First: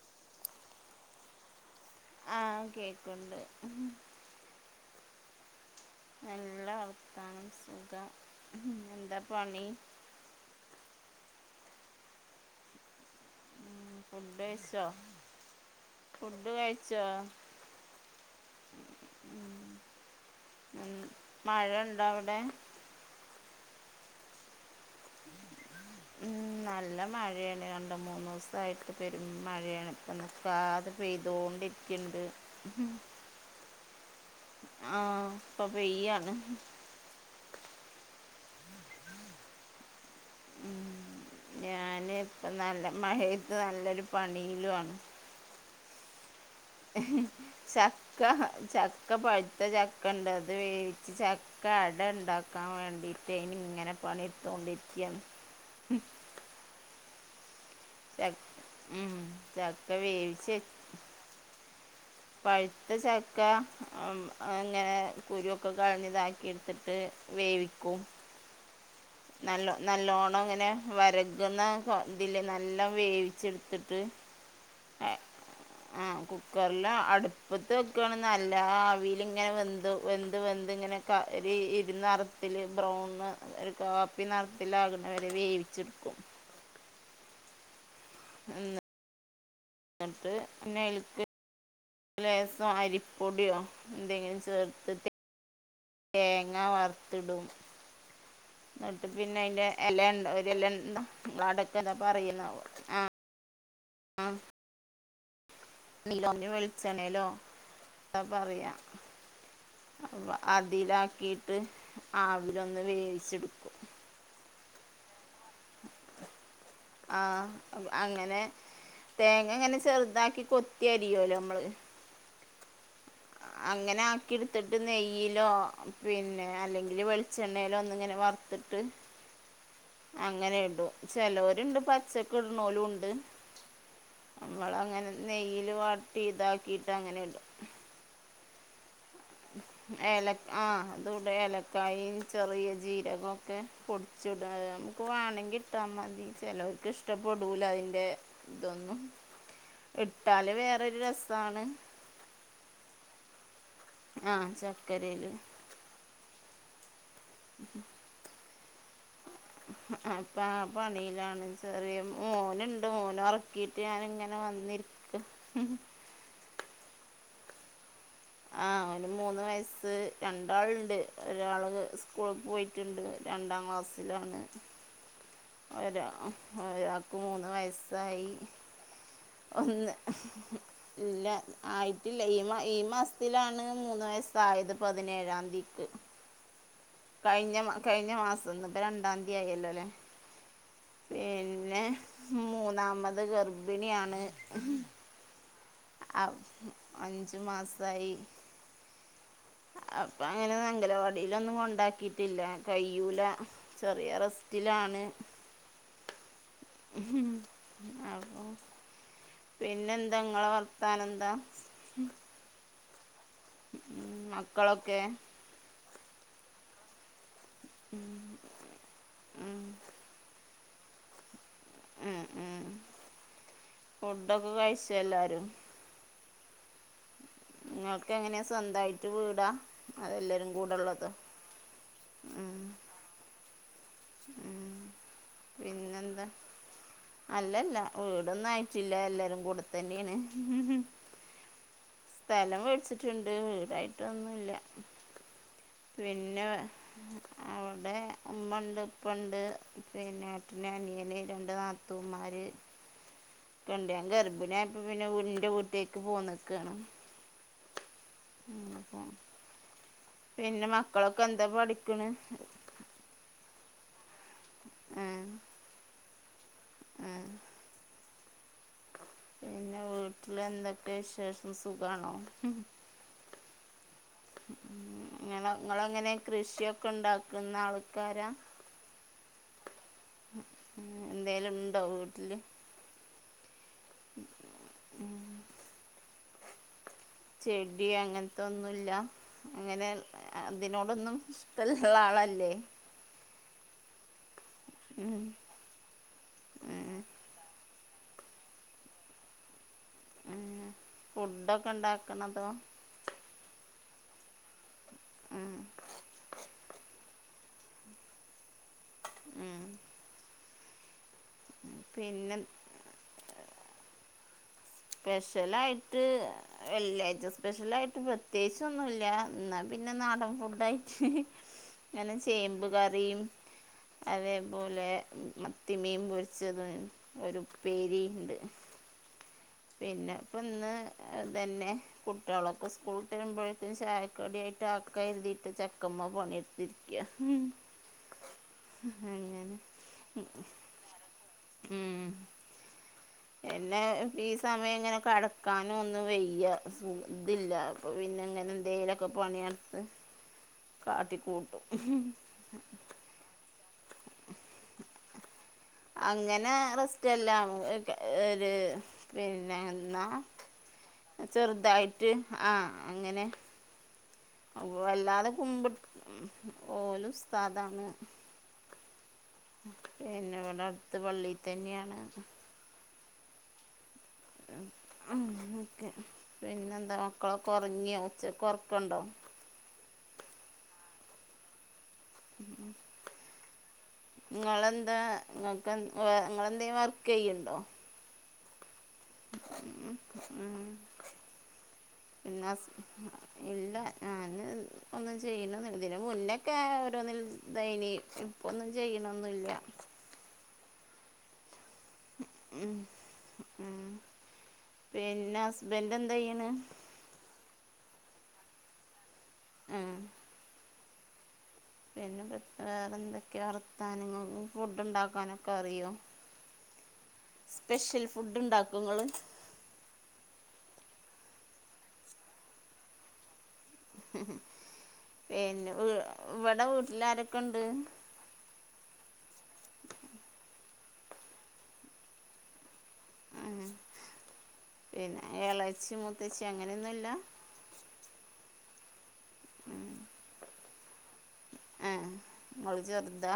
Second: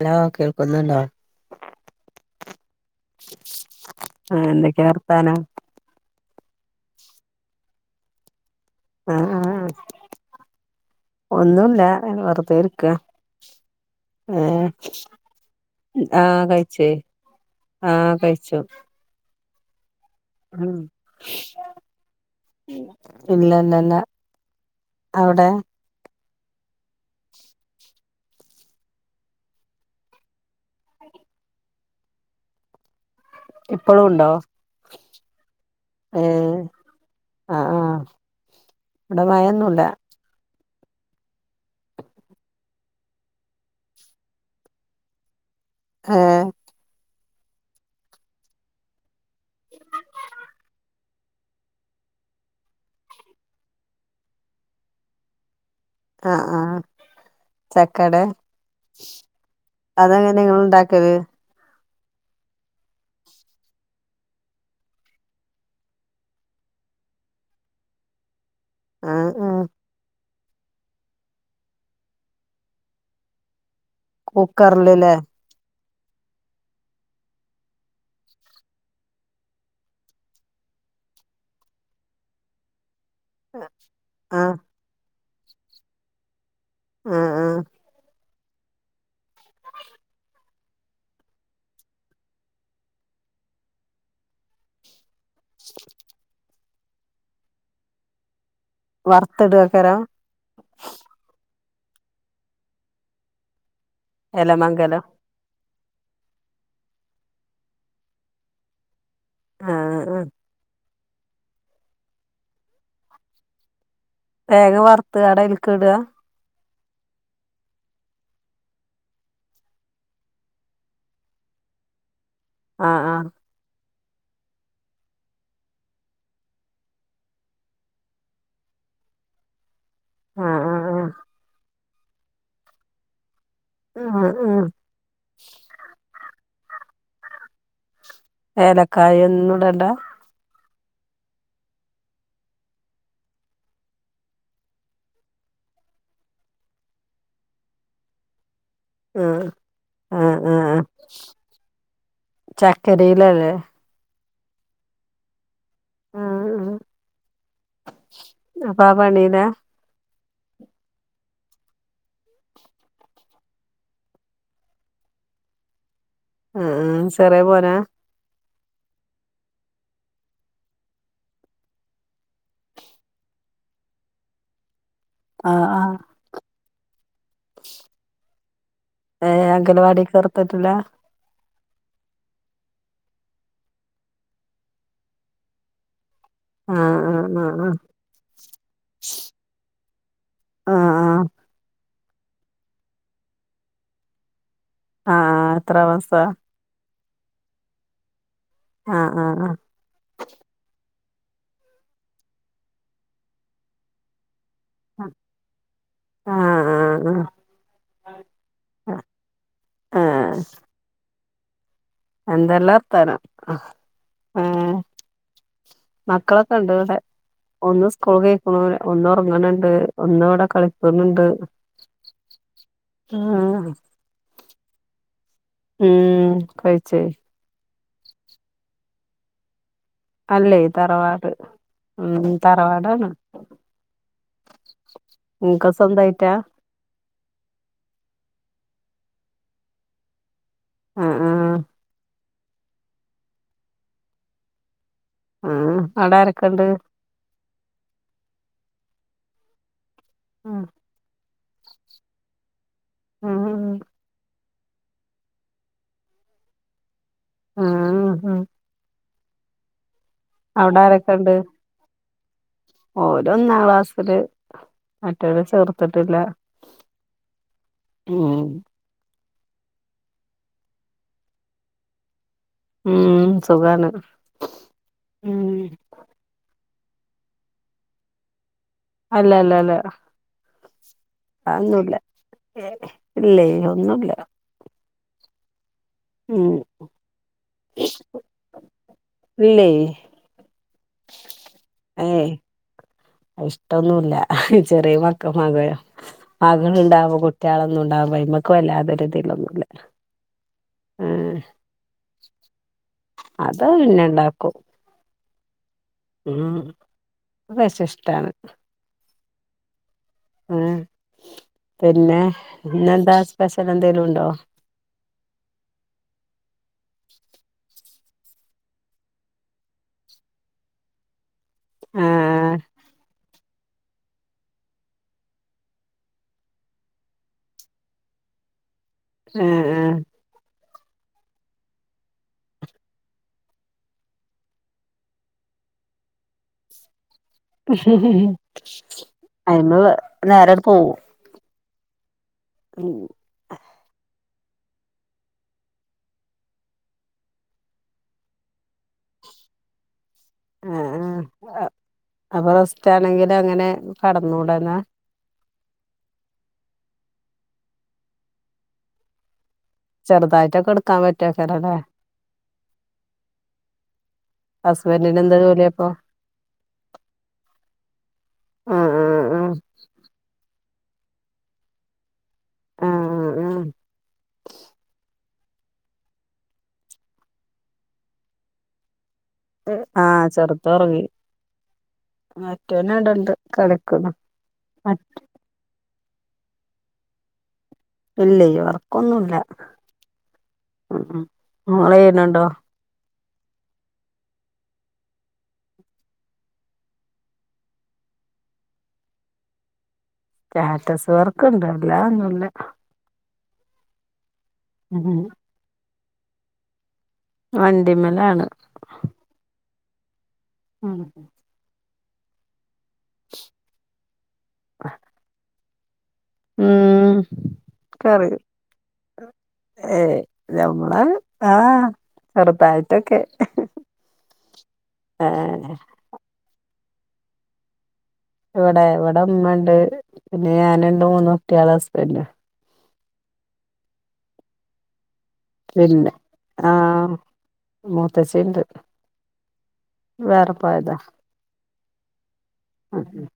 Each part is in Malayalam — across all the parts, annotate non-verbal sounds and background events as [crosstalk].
ഹലോ കേൾക്കുന്നുണ്ടോ ആഹ് കേക്ക്ണ്ട് ആഹ് ന്തൊക്കെയാ വർത്താനം നല്ല വർത്താനം സുഖം ആ എന്താ ആ പണി ഒന്നുല്ല വെറുതെ ഇരിക്കാണ് ഫുഡ് കഴിച്ചോ ആ ഫുഡ് കഴിച്ചേ കഴിച്ചോ ആ കഴിച്ചു ഉം മഴണ്ടോ അവിടെ ഇല്ല ഇല്ല ഇല്ല അവ്ടെ മം നല്ല മഴയാണ് കണ്ട മൂന്നൂസായിട്ട് പെരും മഴയാണ് ഇപ്പം നിക്കാതെ പെയ്തോണ്ടിരിക്ണ്ട് ഉം പ്പളും ണ്ടോ? ആഹ് ഇപ്പ പെയ്യാണ് ആഹ് ആഹ് ഇവിടെ മയൊന്നുല്ല ഉം ഞാന് ഇപ്പ നല്ല മഴയത്ത് നല്ലൊരു പണിയിലു ആണ് ആഹ് ചക്ക ചക്ക പഴുത്ത ചക്കണ്ട് അത് വേവിച്ച് ച അട ണ്ടാക്കാൻ വേണ്ടിട്ട് ഇനി ഇങ്ങനെ പണിയെടുത്തോണ്ടിരിക്കാ ആഹ് ആഹ് ചക്കടേ ച ഉം ചക്ക അതെങ്ങനെ വേവിച്ച് ങ്ങൾണ്ടാക് ക് [unintelligible] പഴുത്ത ചക്ക ഉം അങ്ങനെ കുരുക്കെ കളഞ്ഞ് ഇതാക്കി എടുത്തിട്ട് വേവിക്കും ആ ആ നല്ല നല്ലോണം ങ്ങനെ വെരകുന്ന ഇതില് നല്ല വേവിച്ചെടുത്തിട്ട് കുക്കർല് ലേ ആ കുക്കറില അടുപ്പത്ത് വക്കാണ് നല്ല ആ അവിയിലിങ്ങനെ വെന്ത് വെന്ത് വെന്ത് ഇങ്ങനെ ഇരുന്നറത്തില് ബ്രൗണ് ഒരു കാപ്പി ആ നറത്തിലാകുന്നവരെ വേവിച്ട്ക്കും. ആഹ് ഉം ട്ട് പിന്നെ അയിൽക്ക് രസോ അരിപ്പൊടിയോ എന്തെങ്കിലും ചേർത്തിട്ട് തേങ്ങ വറുത്തിടും എന്നിട്ട് പിന്നെ അയിന്റെ വറുത്തിടേക്കാരം എല ണ്ട ഒരു എല ണ്ടോ നിങ്ങളടക്ക എന്നാ പറയുന്നാവോ ആ എല മംഗലം നീലന്നു വെളിച്ചണേലോ അപ്പറയാ ആ ആ അ അതിലാക്കിയിട്ട് ആവിലൊന്ന് വേവിച്ചെടുക്കും. വേഗം വറുത്തുക്കാണ്ട് അയിൽക്ക് ഇടാ ആഹ് അങ്ങനെ തേങ്ങങ്ങനെ ചെറുതാക്കി കൊത്തി അരിയുല്ലോ നമ്മള് ആഹാ ആഹാ അങ്ങനെ ആക്കിട്ത്തിട്ട് നെയ്യിലോ പിന്നെ അല്ലെങ്കിൽ വെളിച്ചെണ്ണലോ ഒന്നി ഇങ്ങനെ വറ ത്ട്ട് [unintelligible] [inaudible] ആ ആ അങ്ങനെയിടും ആ ചേലോർണ്ട് പച്ചക്ക് ഇടുന്നോരും ഉണ്ട്. ആ ആ നമ്മളങ്ങനെ നെയ്യിൽ വാട്ടി ഇതാക്കിട്ട് അങ്ങനിടും ഏലക്കായ ഒ ഏലക് ആ അതുടെ ഇലക്കായിം ചെറിയ ജീരകക്കെ പൊടിച്ടാ നമുക്ക് വാണങ്കിൽ ചമ്മന്തി ചിലവർക്ക് ഇഷ്ടപ്പെടൂല അതിൻ്റെ ഇതൊന്നും ആഹ് ആഹ് ഇട്ടാല് ആഹ് വേറൊരു രസാണ് ചക്കരയിലല്ലേ ആഹ് ചക്കരേലും ആഹ് [unintelligible] അപ്പൊ ആ പണീലാ ഇപ്പൊ ആ പണിയിലാണ് ചെറിയ മോന്ണ്ട് മോനെ ഉറക്കിയിട്ട് ഞാാനിങ്ങനെ വന്നിരിക്ക ഉം അ ആ ചെറിയ മോനാ ആ അവന് മൂന്ന് വയസ്സ് രണ്ടാളുണ്ട് ഒരാള് സ്കൂളിൾക്ക് പോയി ണ്ട് രണ്ടാം ക്ലാസ്സിലാണ് ആഹ് ആഹ് ഒരാ ഒരാൾക്ക് മൂന്ന് വയസ്സായി ഏഹ് ഒന്ന് അംഗലവാടിക്ക് ചേർത്തിട്ടില്ല ഇല്ല ആയിട്ടില്ല ഈ ഈ മാസത്തിലാണ് മൂന്ന് വയസായത് പതിനേഴാം തീയ്ക്ക് ആ ആ കഴിഞ്ഞ കഴിഞ്ഞ മാസം ഇന്ന് ഇപ്പൊ രണ്ടാം തീയതിയല്ലോ അല്ലെ ആഹ് ആഹ് ആഹ് പിന്നെ മൂന്നാമത് ഗർഭിണിയാണ് ആഹ് എത്ര മാസമാ അഞ്ചു മാസയി ആഹ് ആഹ് ആഹ് അപ്പൊ അങ്ങനെ അംഗനവാടിയിലൊന്നും കൊണ്ടാക്കിട്ടില്ല കയ്യൂല ചെറിയ റെസ് ത്തിലാണ് ആഹ് ആഹ് ആഹ് ആഹ് ആ [unintelligible] പിന്നെന്താ നിങ്ങളെ വർത്താനം എന്താ എന്തല്ലാ വർത്താന ഉം മക്കളൊക്കെ മക്കളൊക്കെ ഉണ്ട് ഇവിടെ ഒന്ന് സ്കൂൾക്ക് പോയിക്കണ് ഒന്ന് ഉറങ്ങണണ്ട് ഒന്ന് ഇവിടെ കളിക്കുന്നുണ്ട് ആആ അ ഫുഡൊക്കെ കഴിച്ച എല്ലാരും ഉം കഴിച്ചു നിങ്ങൾക്ക് എങ്ങനെയാ സ്വന്തമായിട്ട് വീടാ അതെല്ലാരും അല്ലേ കൂടെ ഉള്ളത് തറവാട് ഉം തറവാടാണ് ഉം ഇങ്ങക്ക് പിന്നെന്താ സ്വന്തായിട്ടാ അല്ലല്ല വീടൊന്നും ആയിട്ടില്ല എല്ലാരും കൂടെത്തന്നെയാണ് ആ ആ സ്ഥലം മേടിച്ചിട്ടുണ്ട് വീടായിട്ടൊന്നുമില്ല ആഹ് അവിടെ പിന്നെ ആരൊക്കെണ്ട് അവിടെ ഉമ്മണ്ട് ഉപ്പുണ്ട് പിന്നെ ഉം ഏട്ടന് അനിയന് രണ്ട് നാത്തൂന്മാര് ഉം ഞാ [unintelligible] ൻ ഗർഭിണിയപ്പ പിന്നെ എന്റെ വീട്ടേക്ക് പോന്നക്കാണ് ഉം ഉം ഉ പിന്നെ [unintelligible] അവിടെ മക്കളൊക്കെ എന്താ പഠിക്കണ് ഓര് ഒന്നാം ക്ലാസില് മറ്റൊരെ ചേർത്തിട്ടില്ല ആഹ് ഉം പിന്നെ വീട്ടില് എന്തൊക്കെയ വിശേഷം സുഖണോ ഉം സുഖാണ് ഉം ഉം നിങ്ങളെങ്ങനെ കൃഷിയൊക്കെ ഉണ്ടാക്കുന്ന ആൾക്കാരാ അല്ല അല്ല അല്ല ഉം എന്തേലുണ്ടോ വീട്ടില് ഏയ്‌ ഇല്ലയ് ഒന്നൂല്ല ഉം ചെടി അങ്ങനത്തൊന്നൂല്ല ഇല്ലേ അങ്ങനെ അതിനോടൊന്നും [unintelligible] ആളല്ലേ ഇഷ്ടൊന്നൂല്ല ചെറിയ ഉം മക്കള്ളാ [unintelligible] ഉം മകളുണ്ടാവുമ്പോ കുട്യളൊന്നുണ്ടാവുമ്പോ ആയിമക്ക് വല്ലാത ഒരു [unintelligible] ഉം ഫുഡൊക്കെണ്ടാക്കണതോ അതോ പിന്നെണ്ടാക്കും ഉം അത് പക്ഷേഷ്ടാണ് ഉം ഉം പിന്നെ ഇന്നെന്താ സ്പെഷൽ എന്തെലുണ്ടോ സ്പെഷ്യലായിട്ട് വെള്ളിയാഴ്ച സ്പെഷ്യലായിട്ട് പ്രത്യേകിച്ച് ഒന്നൂല്ല എന്നാ പിന്നെ നാടൻ ഫുഡായിട്ട് അങ്ങനെ ആഹ് ചേമ്പ് കറീം അതേപോലെ മത്തിമീൻ പൊരിച്ചതും ഒരുപ്പേരീണ്ട് ഉം പിന്നെപ്പന്ന് ഇതെന്നേ കുട്യാളൊക്കെ സ്കൂളുട്ടേരുമ്പോഴേത്തിന് ചായക്കടിയായിട്ട് ആക്കാരുതീട്ട് ചക്കമ്മ പണിട്ത്തിരിക്കാ [unintelligible] അറിഞ്ഞുകൂടാ നേരട്ട് പോകും ഉം ഉം എന്നെ ഈ സമയം ഇങ്ങനെ കടക്കാനും ഒന്നും വെയ്യ സുഖ ഇതില്ല. അപ്പൊ പിന്നെങ്ങനെന്തേലൊക്കെ പണിട്ത്ത് [inaudible] കാട്ടിക്കൂട്ടും ഇക്കാണെങ്കിങ്ങനെ കടന്നൂടല്ലോ അങ്ങനെ റെസ്റ്റ് അല്ല ഒരു ഒരു പിന്നെ ന്നാ ചെറുതായിട്ടൊക്കെ എടുക്കാൻ പറ്റൊക്കാരല്ലേ ചെറുതായിട്ട് ആഹ് അങ്ങനെ ഹസ്ബൻഡിന് വല്ലാതെ എന്താ കുമ്പിട്ട് ജോലിയപ്പൊ ഓല് ഉസ്താദാണ് ആഹ് ആഹ് പിന്നെ ഇവിടെ അടുത്ത് പള്ളിതന്ന്യാണ് ആഹ് ആഹ് ഉം ങ്ങനൊക്കെ പിന്നെന്താ മക്കളൊക്കെ ഒറങ്ങിയോ, ഉച്ചക്ക് ഒറക്കണ്ടോ? ആഹ് ചെറുതൊറങ്ങി. മറ്റോനവടണ്ട് കടക്കണ് മറ്റോ ഇങ്ങക്ക് എന്ത്‌ എന്തെ വേ ഇങ്ങേളെലും വർക്കെയ്യ് ണ്ടോ? ഇല്ലേയ് വർക്കൊന്നുല്ല ഉം ഉം ഇങ്ങേളേയുണ്ടോ? പിന്നെ ഇല്ല ഞാന് ഒന്നും ചെയ്യ്ണോന്നുല്ല ഇതിന്റെ മുന്നൊക്കെ ഓരോന്നിലും ഇതൈനി ഇപ്പൊന്നും ചെയ്യ്ണൊന്നൂല്ല സ്റ്റാറ്റസ് വർക്കുണ്ട് അല്ലാതൊന്നൂല്ല ഉ ഉം പിന്നെ ഹസ്ബൻറ് എന്താ ചെയ്യണ് വണ്ടിമലാണ് ആഹാ ഉം ഉം പിന്നെ വേറൊന്തൊക്കെ വറത്താനങ്ങള് ഫുഡ്ണ്ടാക്കാനൊക്കെ അറിയോ? ഉം സ്പെഷ്യൽ ഫുഡ്ണ്ടാക്കൊങ്ങള് ഏയ് നമ്മള ആഹ് ആഹ് ചെറുത്തായിട്ടൊക്കെ പിന്നെ വീ ഇവിടെ വീട്ടിലാരൊക്കെണ്ട് ഇവിടെ ഇവിടെമ്മണ്ട് പിന്നെ ഞാനുണ്ട് മൂന്ന് കുട്യാളു ഹസ്ബന്റും ഉം പിന്നെ ഏളച്ചി മൂത്തച്ചി അങ്ങനെന്നൂല്ല മൂത്തച്ചീണ്ട് വേറെ പോയതാ. ആഹ് ങ്ങള് ചെറുതാ?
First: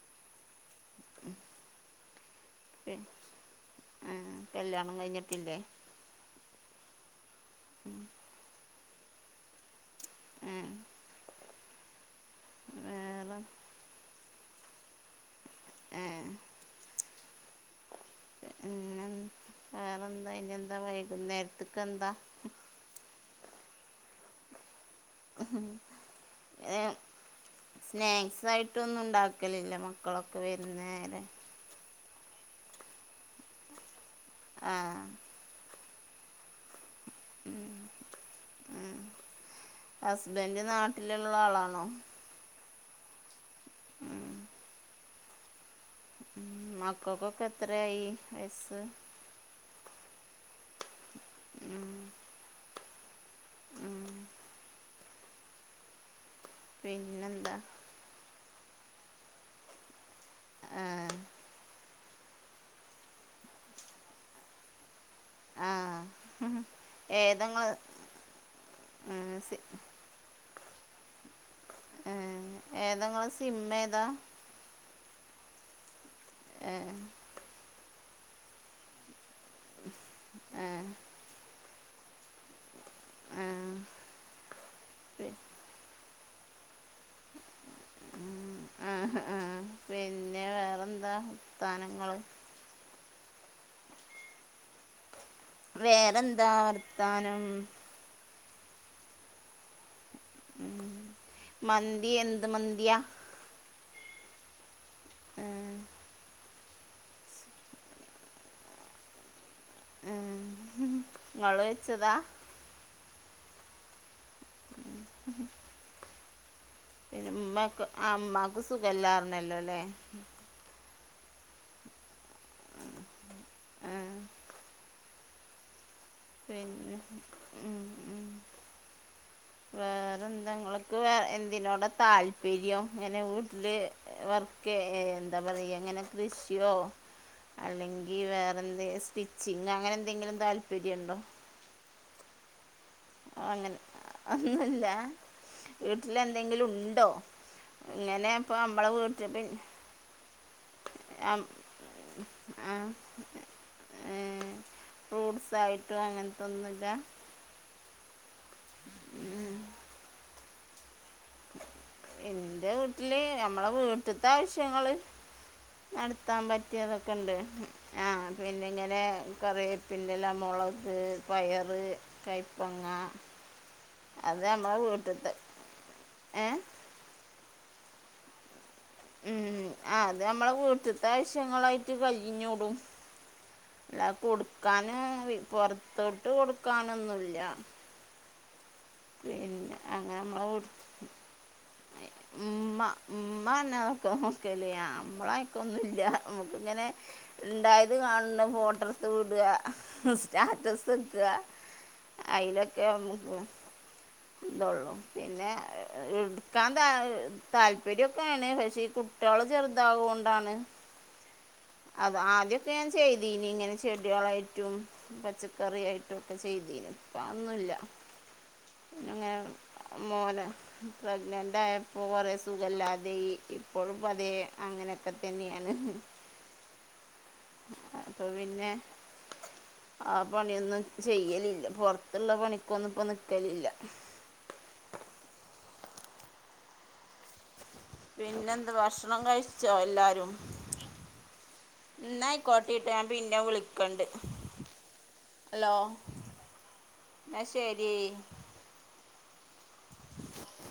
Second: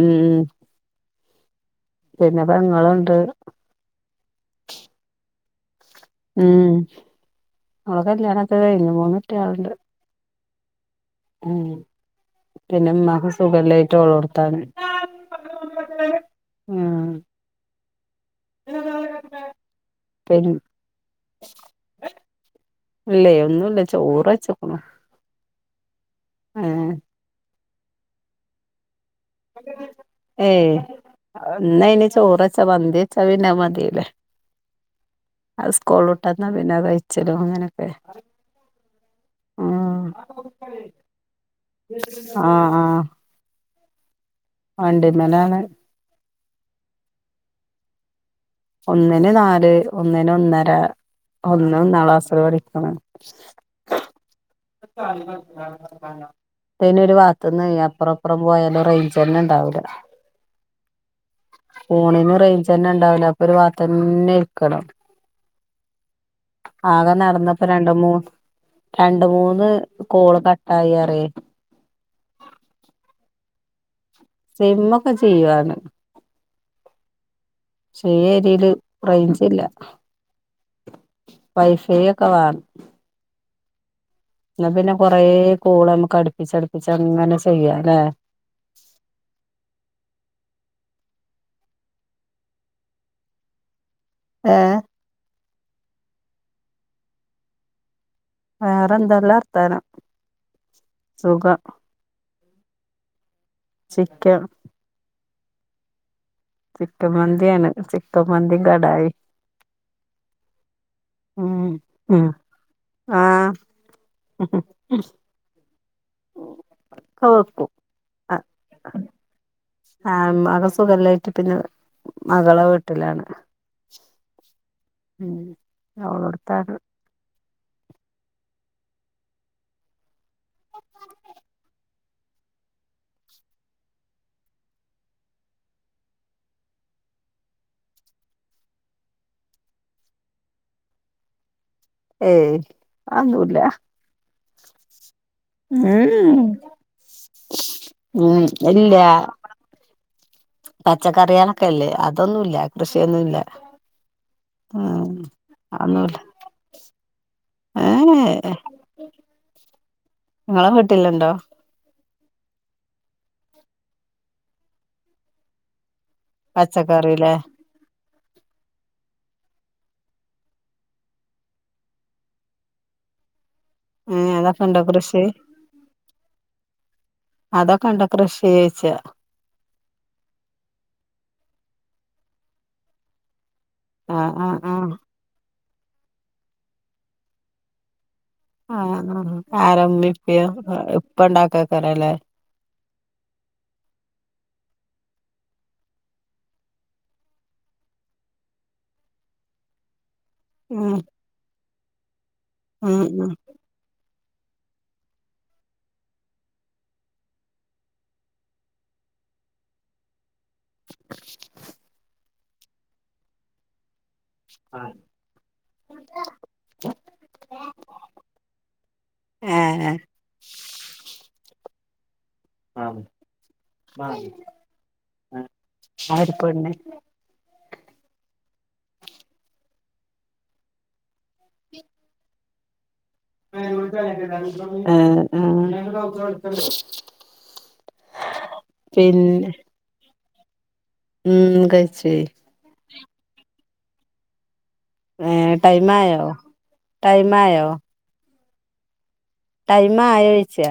ഉം [inaudible] പിന്നെ പെങ്ങളുണ്ട്. ആഹ് കല്യാണം കഴിഞ്ഞിട്ടില്ലേ? ഉം അവള കല്യാണക്കെ കഴിഞ്ഞു മൂന്ന് കുട്ടികളുണ്ട്. ആഹ് ഉം പിന്നെ ഉമ്മാക്ക് വേറെ സുഖല്ലായിട്ട് ഓളോടുത്താണ്. ആ ആഹ് ഉം പിന്നെ വേറെന്താ പിന്ന ഇനി എന്താ വൈകുന്നേരത്ത്ക്ക് എന്താ? ഇല്ലേ ഒന്നുല്ല ചോറ് വെച്ചേക്കുണു. ഏഹ് സ്നാക്സായിട്ടൊന്നും ഉണ്ടാക്ക ക്കലില്ല, മക്കളൊക്കെ വരുന്നേരെ എന്നാ ഇനി ചോറെച്ചാ മന്തിച്ചാ പിന്ന മതില്ലേ? ആഹ്. അത് സ്കൂളൂട്ടന്നാ പിന്നെ കഴിച്ചിടും അങ്ങനൊക്കെ. ഉം ഹസ്ബൻ്റ് നാട്ടിലുള്ള ആളാണോ? ആഹ് ആഹ് [inaudible] വണ്ടി മേലാണ്. ഉം മക്കക്കൊക്കെ എത്രായി വയസ്സ്? ഒന്നിന് നാല്, ഒന്നിന് ഒന്നര, ഒന്ന് ഒന്നാം ക്ലാസ്സില് പഠിക്കണ്. ഉം [inaudible] ന്തേനൊരു പിന്നെന്താ വാത്ത്ന്നേ അപ്പറപ്പറം പോയാല് റേഞ്ചന്നും ഉണ്ടാവില്ല. ആഹ് ഫോണീന്ന് റേഞ്ചന്നെ ഇണ്ടാവില്ല അപ്പൊ ഒരു വാത്തന്നെ ഇരിക്കണം. ആഹ് ആകെ നടന്നപ്പോ ഏതങ്ങള് രണ്ട് മൂന്ന്, രണ്ട് ഏഹ് സി മൂന്ന് കോള് കട്ടായി അറിയേ ഏഹ് ഏതാ നിങ്ങളെ സിമ്മേതാ? സിമ്മൊക്കെ ചെയ്യൂവാണ്. ആഹ് പക്ഷേ ഈ ഏരിയലില് റേഞ്ചില്ല, ഏഹ് വൈഫൈക്കെ വേണം. ആഹ് എന്ന പിന്നെ കൊറേ പി കോള് നമ്മുക്ക് അടുപ്പിച്ചടുപ്പിച്ച് അങ്ങനെ ചെയ്യാല്ലെ ആഹ് ആഹ് പിന്നെ വേ അതെന്താ വർത്താനങ്ങള്? ഏഹ് വേറെന്താ വർത്താനം? വേറെന്തല്ലാർത്താനം? ഉം മന്തി എന്ത് മന്തിയാ? ചിക്കൻ ആഹ് ചിക്കൻ മന്തിയാണ്, ചിക്കൻ മന്തീം കടായി ങ്ങള് ഉം വെച്ചതാ? ഉം ആഹ് [inaudible] ഇപ്പ പിന്നെ വെക്കും ഉമ്മക്ക് ആ ഉമ്മാക്ക് ആഹ് സുഖല്ലാർന്നല്ലോ അല്ലേ ആഹ് അവ സുഖല്ലേ? പ്പ പിന്നെ മകള വീട്ടിലാണ്. ആഹ് ഉം അവളോടുത്താണ് പിന്നെ ഉം, ഉം. വേറെന്താ ഇങ്ങൾക്ക് എന്തിനോടാ താല്പര്യം ഇങ്ങനെ വീട്ടില് വർക്കെ എന്താ പറയാ ഇങ്ങനെ കൃഷിയോ? അല്ലെങ്കി വേറെന്തേം സ്റ്റിച്ചിങ് അങ്ങനെ എന്തെങ്കിലും താല്പര്യം ഇണ്ടോ? ഏയ് അതൊന്നുല്ല അങ്ങനെ ഒന്നുല്ല ഉം വീട്ടിലെന്തെങ്കിലും ഉണ്ടോ? ഇങ്ങനെ ഇപ്പ നമ്മളെ വീട്ടില്. പച്ചക്കറിയേളക്കെല്ലെ അതൊന്നുല്ല. കൃഷിയൊന്നുല്ല. ഉം ഫ്രൂട്ട്സ് ആയിട്ടു അതൊന്നുല്ല അങ്ങനത്തൊന്നുല്ല? [unintelligible] [inaudible] ഇങ്ങളെ വീട്ടില്ണ്ടോ? ഇന്റെ വീട്ടില് നമ്മളെ വീട്ട്ത്തെ ആവശ്യങ്ങള്. നടത്താൻ പറ്റിയതൊക്കെ ഇണ്ട്. പച്ചക്കറില്ലേ ആ പിന്നെ ഇങ്ങനെ കറിവേപ്പിന്റെല മൊളക് പയറ്. കയ്പ്പങ്ങാ [unintelligible] ഏഹ് അതൊക്കെ ഇണ്ട് കൃഷി ചോയ്ച്ച. ഉം, അത് നമ്മളെ വീട്ട്ത്താവശ്യങ്ങളായിട്ട് കയിഞ്ഞൂടും. എല്ല ആഹ് ആഹ് ആഹ് കൊടുക്കാന് ഇ പൊറത്തോട്ട് കൊടുക്കാനൊന്നുല്ല. ആഹ് [unintelligible] ആരമ്മീം അങ്ങനെ ഇപ്പിയോ ഇപ്പ ഉണ്ടാക്കെക്കാരല്ലെ ഇമ്മ ഇമ്മന്നാട്ടോ [unintelligible] മ്മളായിട്ട് ഒന്നുല്ല നമ്ക്ക് ഇങ്ങനെ ഇണ്ടായത് കാണ്‌ണ ഫോട്ടേട്ത് വിടാ ഉം സ്റ്റാറ്റസെക്ക അയിലൊക്കെ ഉം ഉം നമ്മക്കും. ഇതള്ളു പിന്നെ എടുക്കാൻ ത താല്പര്യൊക്കെയാണ്. പക്ഷേ ഈ കുട്ട്യോൾ ഇതാവോണ്ടാണ് അത് ആദ്യൊക്കെ ഞാൻ ചെയ്തീനി. ഇങ്ങനെ. ചെട്യേളായിട്ടും പച്ചക്കറിയായിട്ടും ഒക്കെ ചെയ്തീനി ഇപ്പതൊന്നുല്ല. അങ്ങനെ ഏഹ് മോന് പ്രഗ്നന്റായ- ഇപ്പ കുറെ ആഹ് സുഖല്ലാതിം ഇപ്പോഴും പതേ അങ്ങനെയൊക്കെ തന്നെയാണ്. [unintelligible] പെണ്ണ് അപ്പൊ പിന്നെ ആ പണിയൊന്നും. ചെയ്യലില്ല. പൊറത്തുള്ള പണിക്കൊന്നും ഇപ്പം നിക്കലില്ല. [unintelligible] പിന്നെന്ത് ഭക്ഷണം പിന്നെ കഴിച്ചോ എല്ലാരും? ഉം കയിച്ചാര് [unintelligible] ട്ടേട്ടാ പിന്നെ വിളിക്കണ്ട്. ഏഹ് ഹലോ ടൈമായോ ടൈമായോ ന്നശരി. ടൈംമായോയ്ച്ച.